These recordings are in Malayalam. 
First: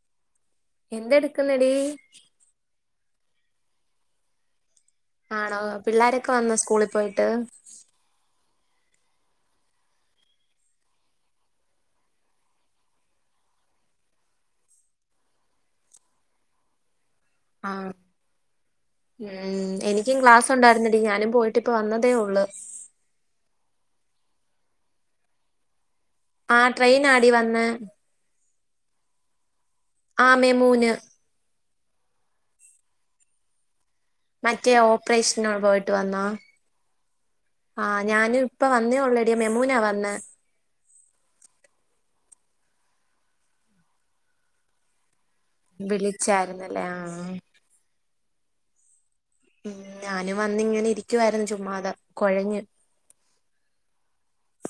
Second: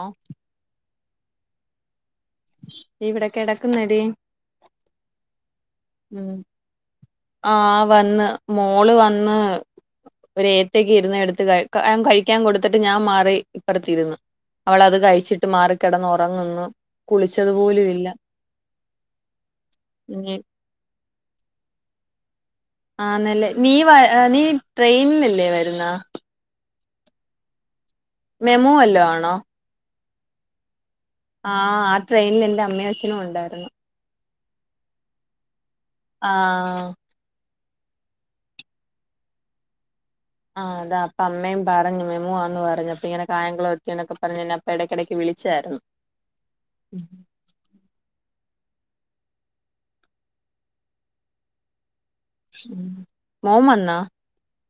ആഹ് എന്തെട്ക്ക്ന്നെടീ ഇവിടെ കെടക്ക്ന്നെടീ ആണോ പിള്ളാരൊക്കെ ഉം വന്നൊ സ്കൂളീ പോയിട്ട് ആഹ് വന്ന് മോള് വന്ന് ഒരേത്തെക്കിര്ന്നതെട്ത്ത് കഴ് അഞാൻ കഴിക്കാൻ കൊട്ത്തിട്ട് ഞാൻ മാറി ഇപ്പറ്ത്തിര്ന്ന് അവളത് കഴിച്ചിട്ട് മാറിക്കെടന്നൊറങ്ങുന്ന് കുളിച്ചതും ആഹ് എനിക്കും ഇനി ക്ലാസൊണ്ടായിരുന്നെടി ഞാനും പോയി ട്ടിപ്പ വന്നതേ ഒള്ള് ആന്നല്ലേ നീ വ നീ ട്രെയിൻലല്ലേ വര്ന്നാ ആഹ് ട്രെയിന്നാടി വന്നേ മെമു വല്ലോ ആണോ ആമീമുൻ ആഹ് ആ ട്രെയിന്ൽ എന്റെ അമ്മേം അച്ഛനും ഒണ്ടായിര്ന്ന് മറ്റേ ഓപ്പ്റേഷന് പോയിട്ട് വന്നാ? ആഹ് ആഹ് ഞാനും ഇപ്പ വന്നേ ഒള്ളെടി മെമൂനാ വന്നേ ആഹ് അതാ അപ്പ അമ്മേം പറഞ്ഞ് മെമുവാന്ന് പറഞ്ഞ് അപ്പിങ്ങനെ കായങ്കുളവെത്തീന്നൊക്കെ പറഞ്ഞെന്നെ അപ്പെടക്കെടക്ക് വിളി വിളിച്ചാര്ന്നല്ലേ ആഹ് ഉം ഞാനും വന്നിങ്ങനിരിക്കുവായ്ര്ന്ന് ചുമ്മാതെ കൊഴഞ്ഞ് മോൻവന്നാ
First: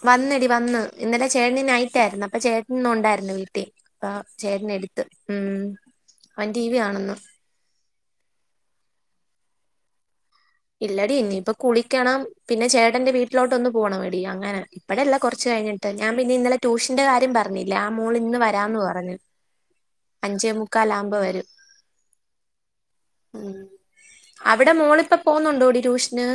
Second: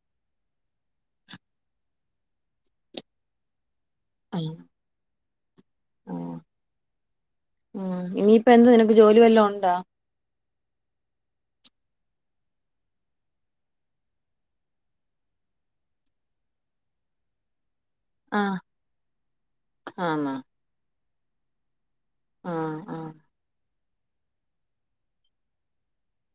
വന്നെടി വന്ന് ഇന്നലെ ചേട്ട്ന് നൈയിറ്റായിര്ന്ന് അപ്പൊ ചേട്ട്നിന്നൊണ്ടായിര്ന്ന് വീട്ടീ ദാ ആഹ് ചേട്ട്നെട്ത്ത് ഉം ആഹ് അവൻ ടി വി കാണ്ന്ന് ഉം ഇനിയിപ്പെന്ത് നിനക്ക് ജോലി വല്ലോം ഒണ്ടോ ഇല്ലെടി ഇനീപ്പൊ കുളിക്കണം പിന്നെ ചേട്ടന്റെ വീട്ടിലോട്ട് ഒന്ന് പോവണവെടി അങ്ങനാ ഇപ്പഴല്ല കൊറ്ച്ച് കഴിഞ്ഞിട്ട് ഞാൻ പിന്നെ ഇന്നലെ ട്യൂഷ് ന്റെ കാര്യം പറഞ്ഞില്ലേ ആ മോള് ഇന്ന് ആഹ് വരാന്ന് പറഞ്ഞ് ആന്നോ അഞ്ചേ മു ക്കാലാവുമ്പൊ വരും ആഹ് ആഹ് അവിടെ മോളിപ്പ പോവ്ന്നൊണ്ടോടീ ട്യൂഷ്ന്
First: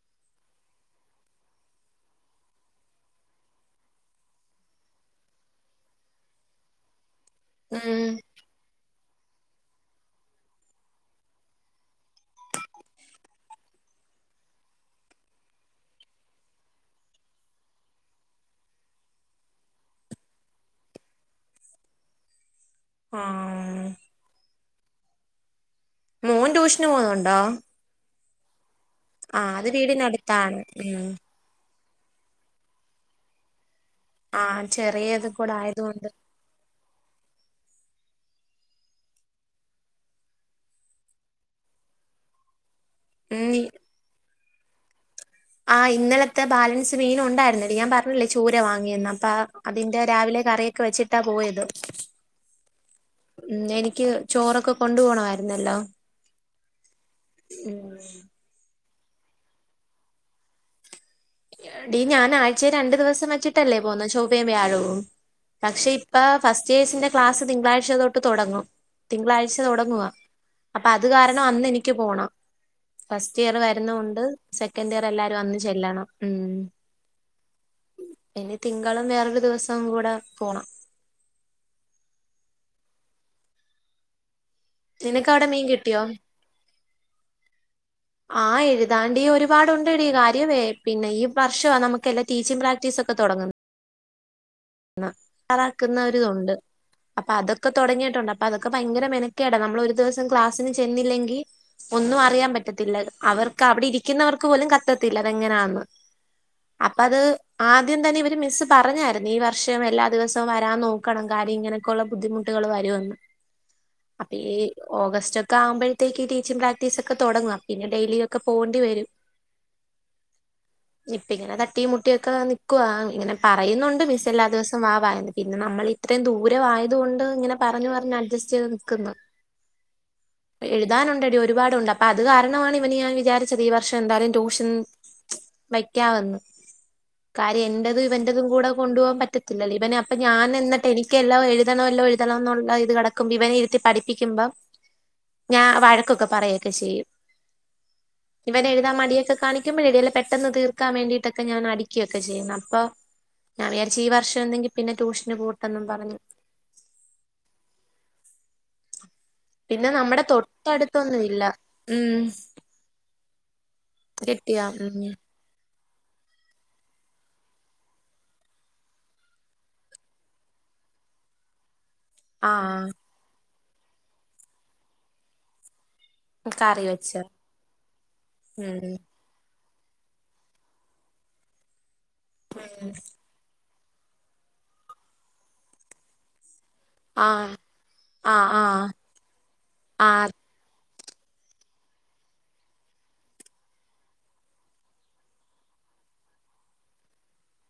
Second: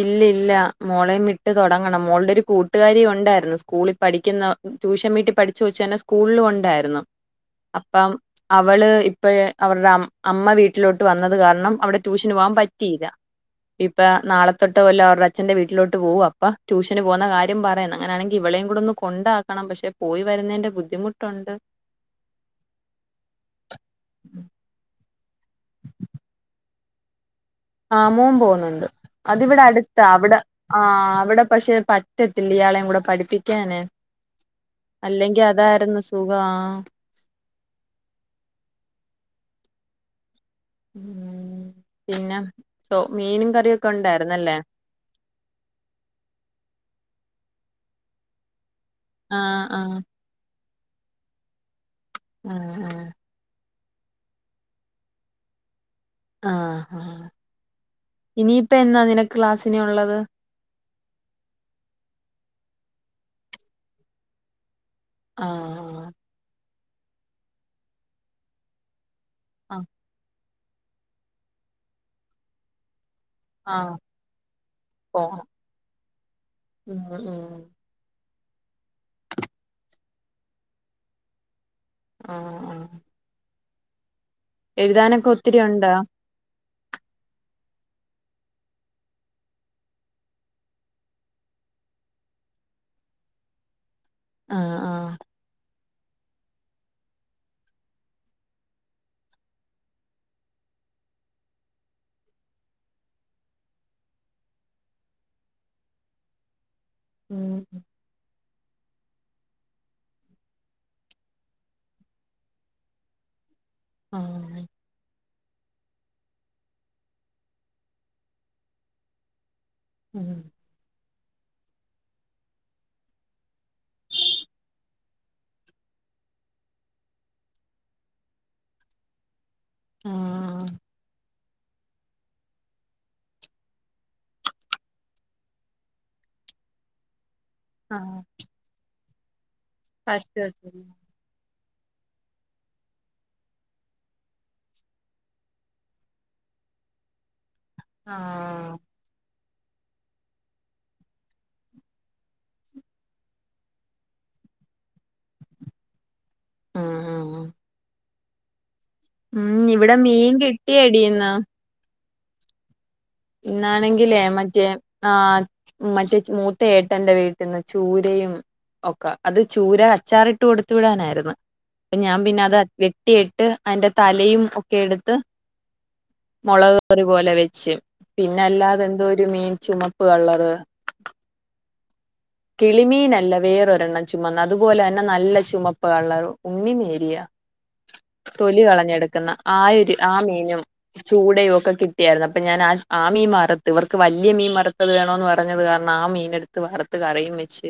ഇല്ല ഇല്ല മോളെയും വിട്ട് തൊടങ്ങണം മോളുടെ ഒരു കൂട്ടുകാരി ഉണ്ടായിരുന്നു. സ്കൂളിൽ പഠിക്കുന്ന ട്യൂഷൻ വീട്ടി പഠിച്ച കൊച്ച് തന്നെ സ്കൂളിലും ഉണ്ടായിരുന്നു. ഉം അപ്പം അവള് ഇപ്പ അവരുടെ അമ്മ വീട്ടിലോട്ട് വന്നത് കാരണം അവിടെ ട്യൂഷന് പോവാൻ പറ്റിയില്ല ഇപ്പ നാളെ തൊട്ട് കൊല്ലം അവടെ അച്ഛന്റെ വീട്ടിലോട്ട് പോകും. അപ്പൊ ട്യൂഷന് പോകുന്ന കാര്യം പറയണം. അങ്ങനെയണെങ്കിൽ ഇവളെയും കൂടെ ഒന്ന് കൊണ്ടാക്കണം. പക്ഷെ പോയി വരുന്നതിന്റെ ബുദ്ധിമുട്ടുണ്ട്. ആഹ് [inaudible] മോൻ ട്യൂഷന് പോന്നുണ്ടോ? ആഹ് മോൻ പോകുന്നുണ്ട്. ആ അതിവിടെ അത് അടുത്ത അവിടെ വീടിനടുത്താണ് ഉം ആഹ അവിടെ പക്ഷെ പറ്റ പറ്റത്തില്ല ഇയാളെയും കൂടെ പഠിപ്പിക്കാന്. ആഹ് ചെറിയത് കൂടെ ആയതുകൊണ്ട്. വാ പിന്നെ മീനും ഉം കറിയൊക്കെ ഉണ്ടായിരുന്നല്ലേ? ആഹ് ഇന്നലത്തെ ബാലൻസ് മീന് ഉണ്ടായിരുന്നെടി ഞാൻ പറഞ്ഞില്ലേ ചൂര വാങ്ങിയെന്ന് അപ്പ ആ ആ അതിന്റെ രാവിലെ കറിയൊക്കെ വെച്ചിട്ടാ പോയത്. [inaudible] മ്മ് എനിക്ക് ചോറൊക്കെ കൊണ്ട് പോണമായിരുന്നല്ലോ? ആഹ് ആഹ് ഉം ഇനിയിപ്പം എന്നാ നിനക്ക് ക്ലാസിനി ഉള്ളത്. ഡീ ഞാൻ ആഴ്ചയിൽ രണ്ടു ദിവസം വെച്ചിട്ടല്ലേ പോന്നത്. ചൊവ്വയും, വ്യാഴവും, ആ പക്ഷെ ഇപ്പം. ഫസ്റ്റ് ഇയേഴ്സിന്റെ ക്ലാസ് തിങ്കളാഴ്ച തൊട്ട് തുടങ്ങും. തിങ്കളാഴ്ച ആ തുടങ്ങുവ. അപ്പൊ അത് കാരണം. അന്ന് എനിക്ക് പോണം. ഫസ്റ്റ് ഇയർ ആ വരുന്ന് ഉണ്ട് സെക്കൻഡ് ഇയർ എല്ലാരും പോണം അന്ന് ചെല്ലണം. ഉം ഉം ഉം ഇനി തിങ്കളും വേറൊരു ദിവസം കൂടെ പോണം. ആഹ് ആഹ് നിനക്ക് അവിടെ ഒത്തിരി മീൻ ഉണ്ടാ കിട്ടിയോ? ആഹ് എഴുതാണ്ടി ഒരുപാട്ണ്ട്ടടി. കാര്യമേ പിന്നെ ഈ വർഷമാ നമുക്ക് എല്ലാം ടീച്ചിങ് പ്രാക്ടീസ് ഒക്കെ തുടങ്ങുന്നത്. ആ ആ റാക്കുന്ന ഒരിതുണ്ട് അപ്പൊ അതൊക്കെ തുടങ്ങിയിട്ടുണ്ട്. അപ്പൊ അതൊക്കെ ഭയങ്കര മെനക്കേടാ നമ്മള് ഒരു ദിവസം. ക്ലാസിന് ചെന്നില്ലെങ്കിൽ. ഒന്നും അറിയാൻ പറ്റത്തില്ല. അവർക്ക് അവിടെ ഇരിക്കുന്നവർക്ക് പോലും കത്തത്തില്ല അതെങ്ങനാന്ന്. അപ്പ അത് ഉം ആദ്യം തന്നെ ഇവര് മിസ്സ് പറഞ്ഞായിരുന്നു ഈ വർ വർഷം എല്ലാ ദിവസവും വരാൻ നോക്കണം കാര്യം ഇങ്ങനൊക്കെയുള്ള ബുദ്ധിമുട്ടുകൾ വരുംന്ന് ആ അപ്പോ ഈ. ഓഗസ്റ്റ് ഒക്കെ ആവുമ്പോഴത്തേക്ക് ടീച്ചിങ് പ്രാക്ടീസ് ഒക്കെ തുടങ്ങും. പിന്നെ ഡെയിലി ഒക്കെ പോകേണ്ടി വരും. ഇമ് ഇപ്പ ഇങ്ങനെ തട്ടിയും മുട്ടിയും ഒക്കെ നിക്കുവ ഇങ്ങനെ പറയുന്നുണ്ട്. മിസ് എല്ലാ ദിവസവും വാ വാ എന്ന് പിന്നെ നമ്മൾ ഇത്രയും ദൂരം ആയതുകൊണ്ട്. ഇങ്ങനെ പറഞ്ഞ് പറഞ്ഞ് അഡ്ജസ്റ്റ് ചെയ്ത് നിൽക്കുന്നു. ആ എഴുതാനുണ്ടെടി ഒരുപാടുണ്ട്. അപ്പൊ അത് കാരണമാണ് ഇവന് ഞാൻ വിചാരിച്ചത് ഈ വർഷം എന്തായാലും ടൂഷ്യൻ വെയ്ക്കാമെന്ന്. കാര്യം ആ എന്റെതും ഇവൻ്റെതും കൂടെ കൊണ്ടു പോവാൻ പറ്റത്തില്ലല്ലോ? ഇവന് അപ്പൊ ഞാൻ പറ്റത്തില്ല എന്നട്ട് എനി എല്ലാം എഴുതണമല്ലോ എഴുതണണം എന്നുള്ള ഇത് കിടക്കുമ്പോ ഇവനെ ഇരുത്തി പഠിപ്പിക്കുമ്പോ ഞാൻ വഴക്കൊക്കെ പറയൊക്കെ ചെയ്യും. ആഹ് ഇവന് എഴുതാൻ മടിയൊക്കെ കാണിക്കുമ്പോഴ് എഴുതൽ പെട്ടന്ന് തീർക്കാൻ വേണ്ടീട്ടൊക്കെ ഞാൻ അടിക്കയൊക്കെ ചെയ്യും അപ്പൊ ഞാൻ വിചാരിച്ചു ഈ വർഷം എന്തെങ്കി പിന്നെ ട്യൂഷന് പോട്ടെന്നും പറഞ്ഞു ഉം ഉം ഉം ഉം പിന്നെ ഇവിടെ നമ്മുടെ മീൻ കിട്ടിയെടി തൊട്ടടുത്തൊന്നും ഇന്ന് ഇല്ല. മ്മ് ഇന്നാണെങ്കിലേ മറ്റേ ആഹ് മറ്റേ മൂത്ത ഏട്ടന്റെറെ വീട്ടിൽന്ന് ചൂരയും ഓക്ക അത് ചൂര അച്ചാറിട്ട് കൊടുത്ത് വിടാനായിരുന്നു അപ്പൊ ഞാൻ പിന്നെ ആ അത് വെട്ടിട്ട് അതിന്റെ തലയും ഒക്കെ എടുത്ത് കറി മുളക്റി വെച്ച പോലെ വെച്ച് പിന്നെ അല്ലാതെ ഉം എന്തോ ഒരു മീൻ ചുമപ്പ് കള്ളറ് കിളിമീനല്ല വേറൊരെണ്ണം ചുമന്ന അതുപോലെ തന്നെ നല്ല ചുമപ്പ് കള്ളർ ഉണ്ണിമീൻ ആ തൊലി കളഞ്ഞെടുക്കുന്ന ആയൊരു ഒരു ആ ആഹ് മീനും ചൂടയും ഒക്കെ കിട്ടിയായിരുന്നു അപ്പൊ ഞാൻ ആ ആ മീൻ വറത്ത് ഇവർക്ക് വലിയ മീൻ വറുത്തത് വേണോന്ന് പറഞ്ഞത് കാരണം ആ മീൻ എടുത്ത് വറുത്ത് കറിയും വെച്ച്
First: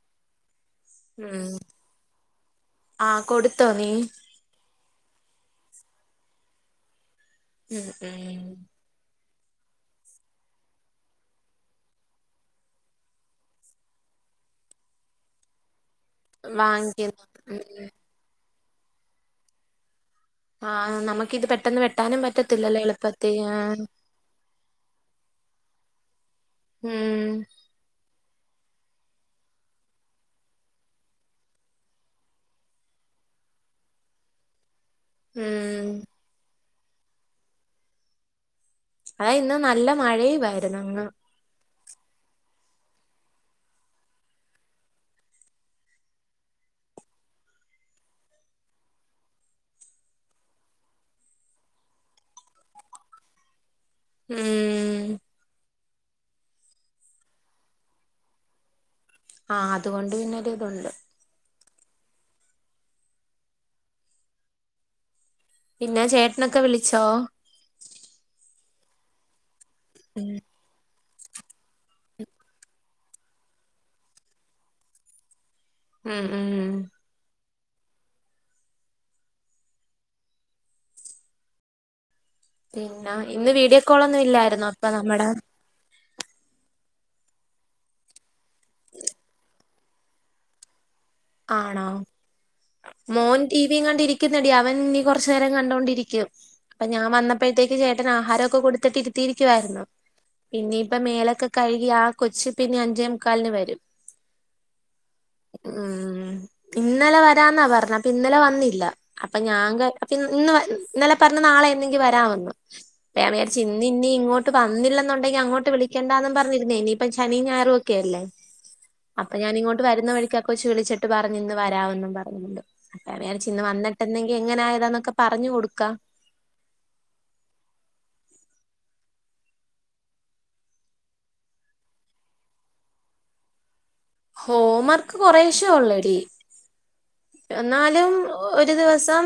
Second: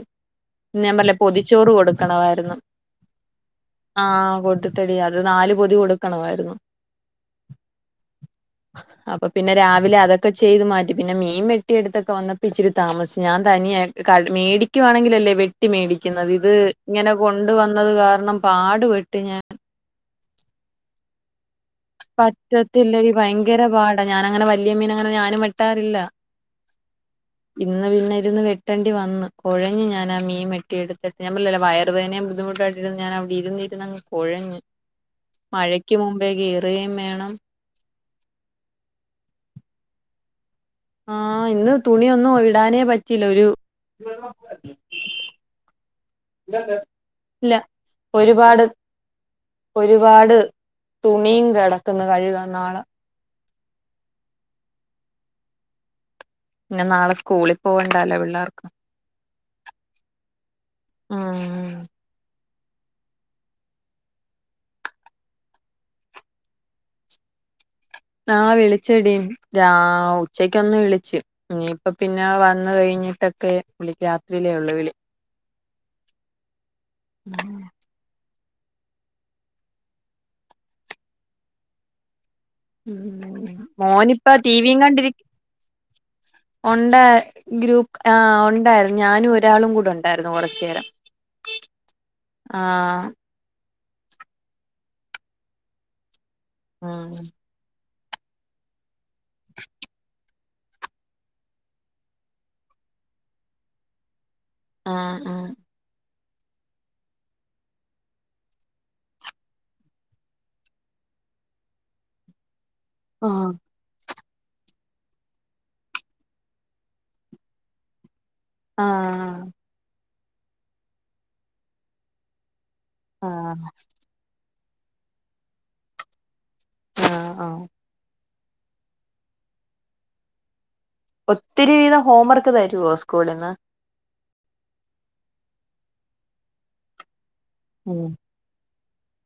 ഞാൻ പറല്ലേ ഉം പൊതിച്ചോറ് കൊടുക്കണായിരുന്നു ആഹ് കൊടുത്തോ നീ ആഹ കൊടുത്തെട്ടില്ല അത് നാല് പൊതി കൊടുക്കണമായിരുന്നു ഉം ഉം അപ്പൊ പിന്നെ രാവിലെ അതൊക്കെ ചെയ്ത് മാറ്റി പിന്നെ മീൻ വെട്ടിയടുത്തൊക്കെ വന്നപ്പോ ഇച്ചിരി താമസിച് ഞാൻ തനിയ മേടിക്കുവാണെങ്കിൽ അല്ലേ വെ മേടിക്കുന്നത് ഇത് ഇങ്ങനെ വാങ്ങിക്കുന്നു കൊണ്ട ഉം ഉം വന്നത് കാരണം പാടുപെട്ട് ഞാൻ ആ നമുക്ക് ഇത് പെട്ടെന്ന് വെട്ടാനും പറ്റത്തില്ലല്ലോ പറ്റത്തില്ലടി എളുപ്പത്തി ആ ഭയങ്കര പാടാ ഞാനങ്ങനെ വലിയ മീന അങ്ങനെ ഞാനും വെട്ടാറില്ല ഉം ഇന്ന് പിന്നെ ഇരുന്ന് വെട്ടണ്ടി വന്ന് കുഴഞ് ഞാൻ ആ മീൻ വെട്ടി എടുത്ത് ഞാൻ പാറല്ല വയറുവേദനയും ബുദ്ധിമുട്ടായിട്ട് [unintelligible] ഞാനവിടെ ഇരുന്നിരുന്നങ് കുഴഞ്ഞു [inaudible] ഉം മഴയ്ക്ക് മുമ്പേ ഗീറുകയും വേണം അ ഇന്ന് നല്ല മഴയ ആയിരുന്നു അങ് ആഹ് ഇന്ന് തുണിയൊന്നും ഇടാനേ പറ്റില്ല ഒരു ഇല്ല ഒരുപാട് ഒരുപാട് തുണിയും കിടക്കുന്ന് കഴുകാൻ നാളേ. ഉം ഉം പിന്നെ നാളെ സ്കൂളിൽ പോകണ്ടല്ലോ പിള്ളാർക്ക് ആ അതുകൊണ്ട് പിന്നരു ഇതുണ്ട് ആ പിന്നെ ചേട്ടനൊക്കെ വിളിച്ചോ ആ വിളിച്ചെടി രാ ഉം ഉച്ചക്ക് ക്ക ക്കൊന്നു വിളിച്ചു ഇനിയിപ്പ പിന്നെ വന്ന കഴിഞ്ഞിട്ടൊക്കെ വിളിക്ക് രാത്രിയിലേ ഉള്ളു വിളി ഉം ഉം [unintelligible] പിന്നെ ഉം ഇന്ന് വീഡിയോ കോളൊന്നും മോനിപ്പ ഇല്ലായിരുന്നോ അപ്പൊ നമ്മടെ ഉണ്ട ഗ്രൂപ്പ് ആ ഉണ്ടായിരുന്നു ഞാനും ഒരാളും കൂടെ ഉണ്ടായിരുന്നു കുറച്ചു നേരം ആണോ ആ മോൻ ടിവിയും കണ്ടിരിക്ക്ന്നിടി അവൻ ഇനി കുറച്ചു നേരം കണ്ടോണ്ടിരിക്കും അപ്പൊ ആ ഞാൻ വന്നപ്പേ അത്തേക്ക് ചേട്ടൻ ആഹാരൊക്കെ കൊടുത്തിട്ടി ഇരിത്തിയിരിക്കുവായിരുന്നു പിന്നെ ഇപ്പ മേലൊക്കെ കഴുകി ആ കൊച്ചി പിന്നെ അഞ്ചേ മുക്കാലിന് വരും ആ ആ ഉം ഇന്നലെ വരാന്നാ പറഞ്ഞ അപ്പ ഇന്നലെ വന്നില്ല അപ്പൊ ഞാ കാര് അപ്പ ഇന്ന് ഇന്നലെ പറഞ്ഞ നാളെ എന്തെങ്കി വരമൊന്ന് അപ്പൊ ഞാ വിചാരിച്ചു ഇ ഇന്ന് ഇനി ഇങ്ങോട്ട് വന്നില്ലെന്നുണ്ടെങ്കി അങ്ങോട്ട് വിളിക്കേണ്ടാന്നന്ന് പറഞ്ഞിന്നേ ഇനിയിപ്പം ശനിയ ഞരും ഒക്കെ അല്ലേ ആ അപ്പൊ ഞാനിങ്ങോട്ട് വരുന്ന വഴിക്കൊക്കെച്ച് വിളിച്ചിട്ട് പറഞ് ഇന്ന് വരാമെന്നും പറഞ്ഞണ്ട് [unintelligible] ആ വന്നിട്ടുന്നെങ്കിൽ എങ്ങന ആയതാ ന്നൊക്കെ പറഞ്ഞു കൊടുക്കാ ആ ആ ഒത്തിരി വിധം ഹോം വർക്ക് തരുവോ സ്കൂളിൽ നിന്ന് ഹോം മർക്ക് കൊറേശെ ഒള്ളടി. ഉം എന്നാലും ഒരു ദിവസം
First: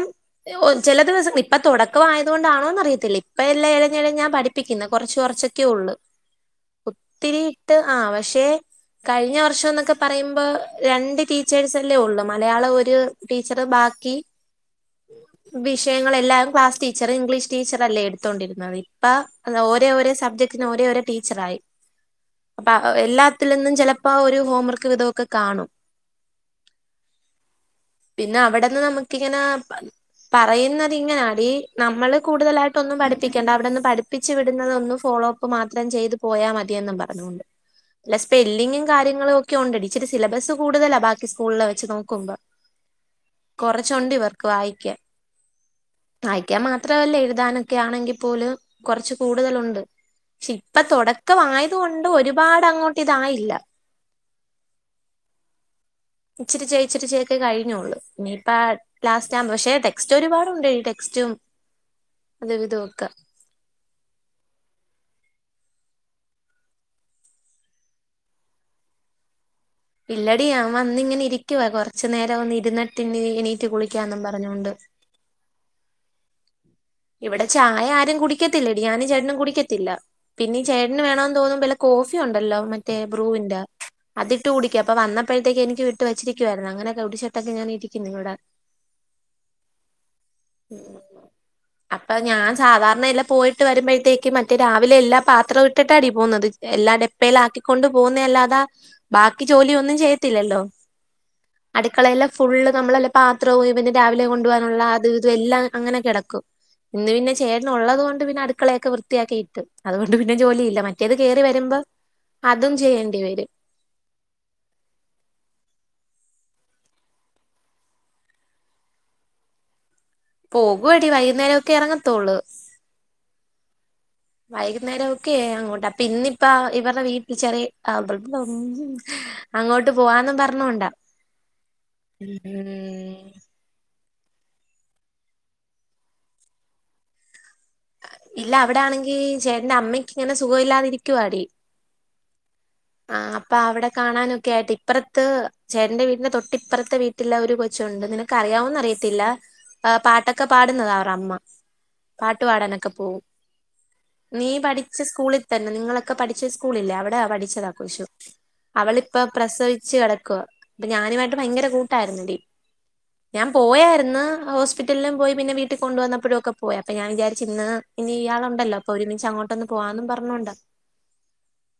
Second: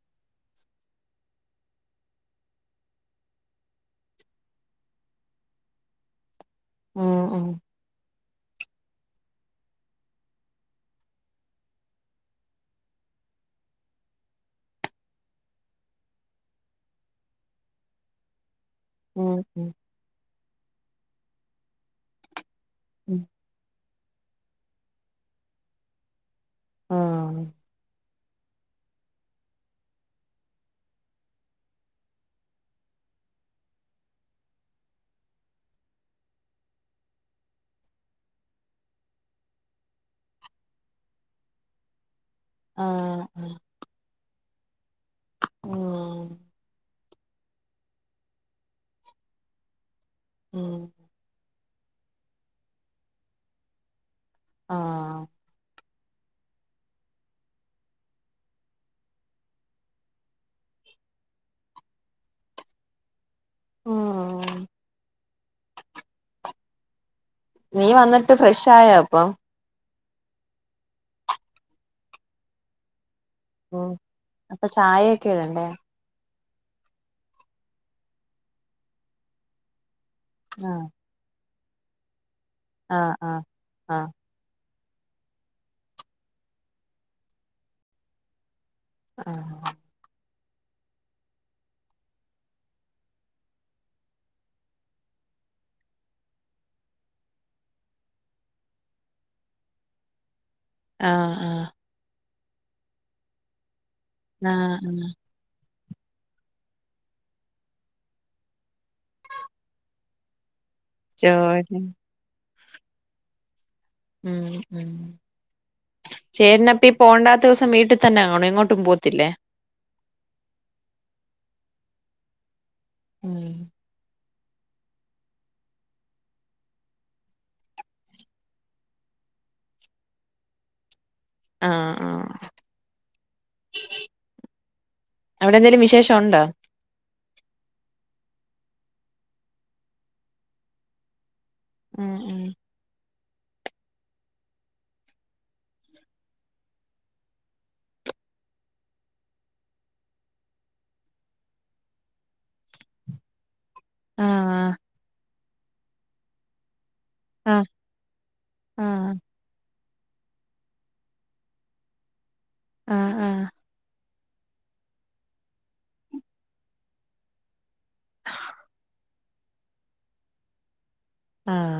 ഒ ചെല ദിവസം ഇപ്പം തുടക്കവായതൊണ്ടാണോന്നറിയത്തില്ല ഇപ്പഎല്ലാം ഏഴഞ്ഞെഴഞ്ഞാ പഠി പ്പിക്കുന്ന് കൊറച്ച് കൊറചെക്കെ ഒള്ള് ഉം ഒത്തിരി ഉം ഇട്ട് ആ പഷേ കഴിഞ്ഞ വർഷൊന്നൊക്കെ പറയുമ്പോ രണ്ട് ട്ടീച്ചേഴ്സല്ലേ ഒള്ളൂ മലയാളം ഒ ട് ട്ടീച്ചറ് ബാക്കി വിഷയങ്ങളെല്ലാം ക്ലാസ് ടീച്ചർ ഇംഗ്ലീഷ് ടീച്ചർ അല്ലേ എടുത്തൊണ്ടിരുന്ന ഉം അപ്പ ഓരേ ഒരേ സബ്ജക്റ്റന് ഒരേ ഒരോ ടീച്ചറായി പ്പ വെ ഉം എല്ലാത്തിലൊന്നും ചെലപ്പോ ഒരു ഹോംവർക്ക് വിതൊക്കെ കാണും. ആഹ് പിനെ അവ്ടന്ന് ന്നമക്കിങ്ങനാ പറയുന്നത് ഇങ്ങനാടി ന്നമ്മള് കൂടുതലായിട്ട് ഒന്നും പഠിപ്പിക്കണ്ട അവിടന്ന് പഠിപ്പിച്ച് വിടുന്നതൊന്ന് ഫോളോപ്പ് പ്പ മാത്രം ചെയ്തു പോയാ മതിയെന്നും പറഞ്ഞൊണ്ട് അല്ല സ്പെല്ലിങ്ങും കാര്യങ്ങളും ഒക്കെ ഉണ്ടെടി ഇച്ചിരി സിലബസ് കൂടുതലാ ബാക്കി സ്കൂളിലെ വെച്ച് നോക്കുമ്പോ. ആ ആ കൊറച്ചുണ്ട് ഇവർക്ക് വായിക്കാൻ ഉം വായ്ക്കാൻ മാത്രം പേർ ലെഴുതാനൊക്കെ ആണെങ്കി പോലും കൊറച്ച് കൂടുതലുണ്ട് പക്ഷെ ഉം ഇപ്പ തൊടക് ക്ക വായത് കൊണ്ട് ഒരുപാട് അങ്ങോട്ട് ഇതായില്ല. ആഹ് ഇച്ചിരി ചേ ഇച്ചിരി ചെ ക്കെ കയ്ഞ്ഞൊള്ള് ഇനിപ്പ ലാസ്റ്റാണ് പശേ ട്ടെക്സ്റ്റ് ഒരുപാടുണ്ട് ഈ ട്ടെക്സ്റ്റും അതു വിതു ഒക്കെ. ആഹ് നീ വന്നിട്ട് ഫ്രഷായോ അപ്പം. ഇല്ലടി ഞാൻ വന്നിങ്ങനെ ഇരിക്കുവ കൊറച്ച്ന്നേരവൊന്നിര്ന്നട്ട് ഇന്ന് ഇനി എണീറ്റ് കുളിക്കാന്നും പറഞ്ഞോണ്ട്. ആയേക്കിടണ്ടേ? ഇവിടെ ചായ ആരും കുടിക്കത്തില്ലടി ഞാനും ചേട്ടനും കുടിക്കത്തില്ല. പിനീ ആ ചേട്ടന് വേണോന്ന് തോന്നുമ്പള് കോഫി ഉണ്ടല്ലോ മറ്റേ ആ ആ ബ്രൂവിന്റെ ആ അദി ഇട്ട് കുടിക്ക അപ്പ വന്നപ്പഴ്ത്തേക്ക്‌ എനിക്കും ഇട്ട് വച്ചിരിക്കുവായിരുന്നു അങ്ങനെ കുടിച്ചിട്ടൊക്കെ ഞാൻ ഇരിക്കുന്ന് ഇവടെ. ആഹ [inaudible] അപ്പ ഞാൻ സാധാരണ എല്ലാം പോയിട്ട് വരുമ്പഴ്ത്തേക്ക് മറ്റേ രാവിലെ എല്ലാ പാത്രം ഇട്ടിട്ടാടി പോന്നത്. എല്ലാ ഡെപ്പേലാക്കിക്കൊണ്ട് പോകുന്നെല്ലാതാ ബാക്കി ജോലിയൊന്നും ചെയ്യത്തില്ലല്ലോ. ആ ഹാ അടുക്കളേലെ ഫുള്ള് നമ്മളെല്ല പാത്രവും ഇവന്റെ രാവിലെ ആഹ് കൊണ്ടുവാനുള്ള ആഹ് അതും ഇതും എല്ലാം അങ്ങനെ കെടക്കും. ഇന്ന് പിനെ ചേട്ടൻഉള്ളത് കൊണ്ട് പിനെ അടുക്കളയൊക്കെ വൃത്തിയാക്കി ഇട്ട് അതുകൊണ്ട് പിന്നെ ജോലിയില്ല മ. ഇത് കേറി ജോലി വരുമ്പം അതും ചെയ്യേണ്ടി വരും. ഉം ഉം ചേട്ട്നപ്പ ഈ പോണ്ടാത്ത ദിസം വീട്ട് തന്നെ കാണൊ എങ്ങോട്ടും പോവത്തില്ലേ? പോകൊടി വൈകുന്നേരം ഒക്കെ എറങ്ങത്തൊള്ള്. ഉം [inaudible] വൈകുന്നേരം ഒക്കെ അർങ്ങുട്ടാ പിന്നിപ്പ ഇവർടെ വീട്ടിൽ ചെറിയെ [inaudible] അങ്ങോട്ട് പോവാന്നും പറഞ്ഞോണ്ട മ്. അവടെ എന്തെലും വിശേഷം ഉണ്ടാ. ഇല്ല അവടാണെങ്കി ചേട്ട്ന്റെ അമ്മയ്ക്ക് ഇങ്ങനെ സുഖവില്ലാതിരിക്കുവാടി. ഉം ആ അപ്പ അവ്ടെ കാണാനൊക്കായിട്ട് ഇപ്പുറത്ത് ചേട്ടന്റെ വീട്ടിന്റെ തൊട്ടിപ്പറത്തെ വീട്ട് ട്ടില്ല ഒരു കൊച്ചുണ്ട് ന്നിനക്കറിയാവൊ ന്നറിയത്തില്ല ആ പാട്ടൊക്കെ പാടുന്നതാ അവറഅമ്മ. പാട്ടു പാടാനൊക്ക പോവും. നീ ആഹ് പഠിച്ച സ്കൂളിൽ തന്നെ നിങ്ങളൊക്കെ പഠിച്ച സ്കൂളില്ലേ അവിടെ പഠിച്ചത ആഹ് അവളിപ്പ പ്രസവിച്ച് കെടക്കുവ പ്പ ഞാനുവായിട്ട് ഭയങ്കര കൂട്ടായ്രുന്നെടി. ആഹ് ഞാൻ ആഹ് പോയാര്ന്ന് ഹോസ് ഹോസ്പിറ്റലിലും പോയി പിന്നെ വീട്ടി കൊണ്ടുവന്നപ്പോഴുക്കെ പോയി. അപ്പോ ഞാൻ വിചാരിച്ചു ഇന്ന്, ഇന്നിയാൾ ഉണ്ടല്ലോ പ്പൊരുമിച്ച് അങ്ങോട്ടൊന്ന് പോവാന്നും പറഞ്ഞോണ്ടാ ആഹ്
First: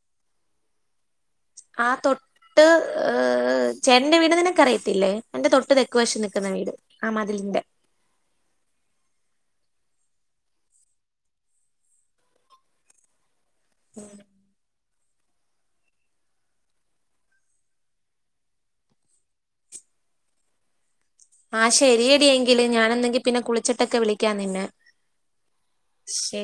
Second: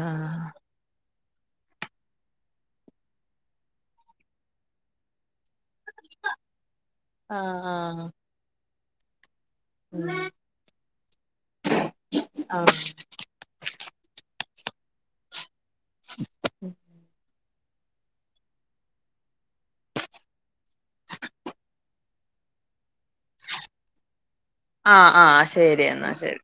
ആ തൊ ട്ട് ഏ ചേട്ടന്റെ വീട് നിനക്കറിയത്തില്ലേ അയ്ന്റെ തൊട്ട് തെക്ക് വശം നിക്കുന്ന വീട്.. ആ ആഹ് മതിലിന്റെ ആഹ് മ്.. ആഹ് [inaudible] ആ ശരിയെടിയെങ്കില് ഞാനെന്തെങ്കി പിന്നെ കുളിച്ചിട്ടൊക്കെ വിളിക്കാ നിന്നേ ആ ആ ശരി എന്നാ ശരി.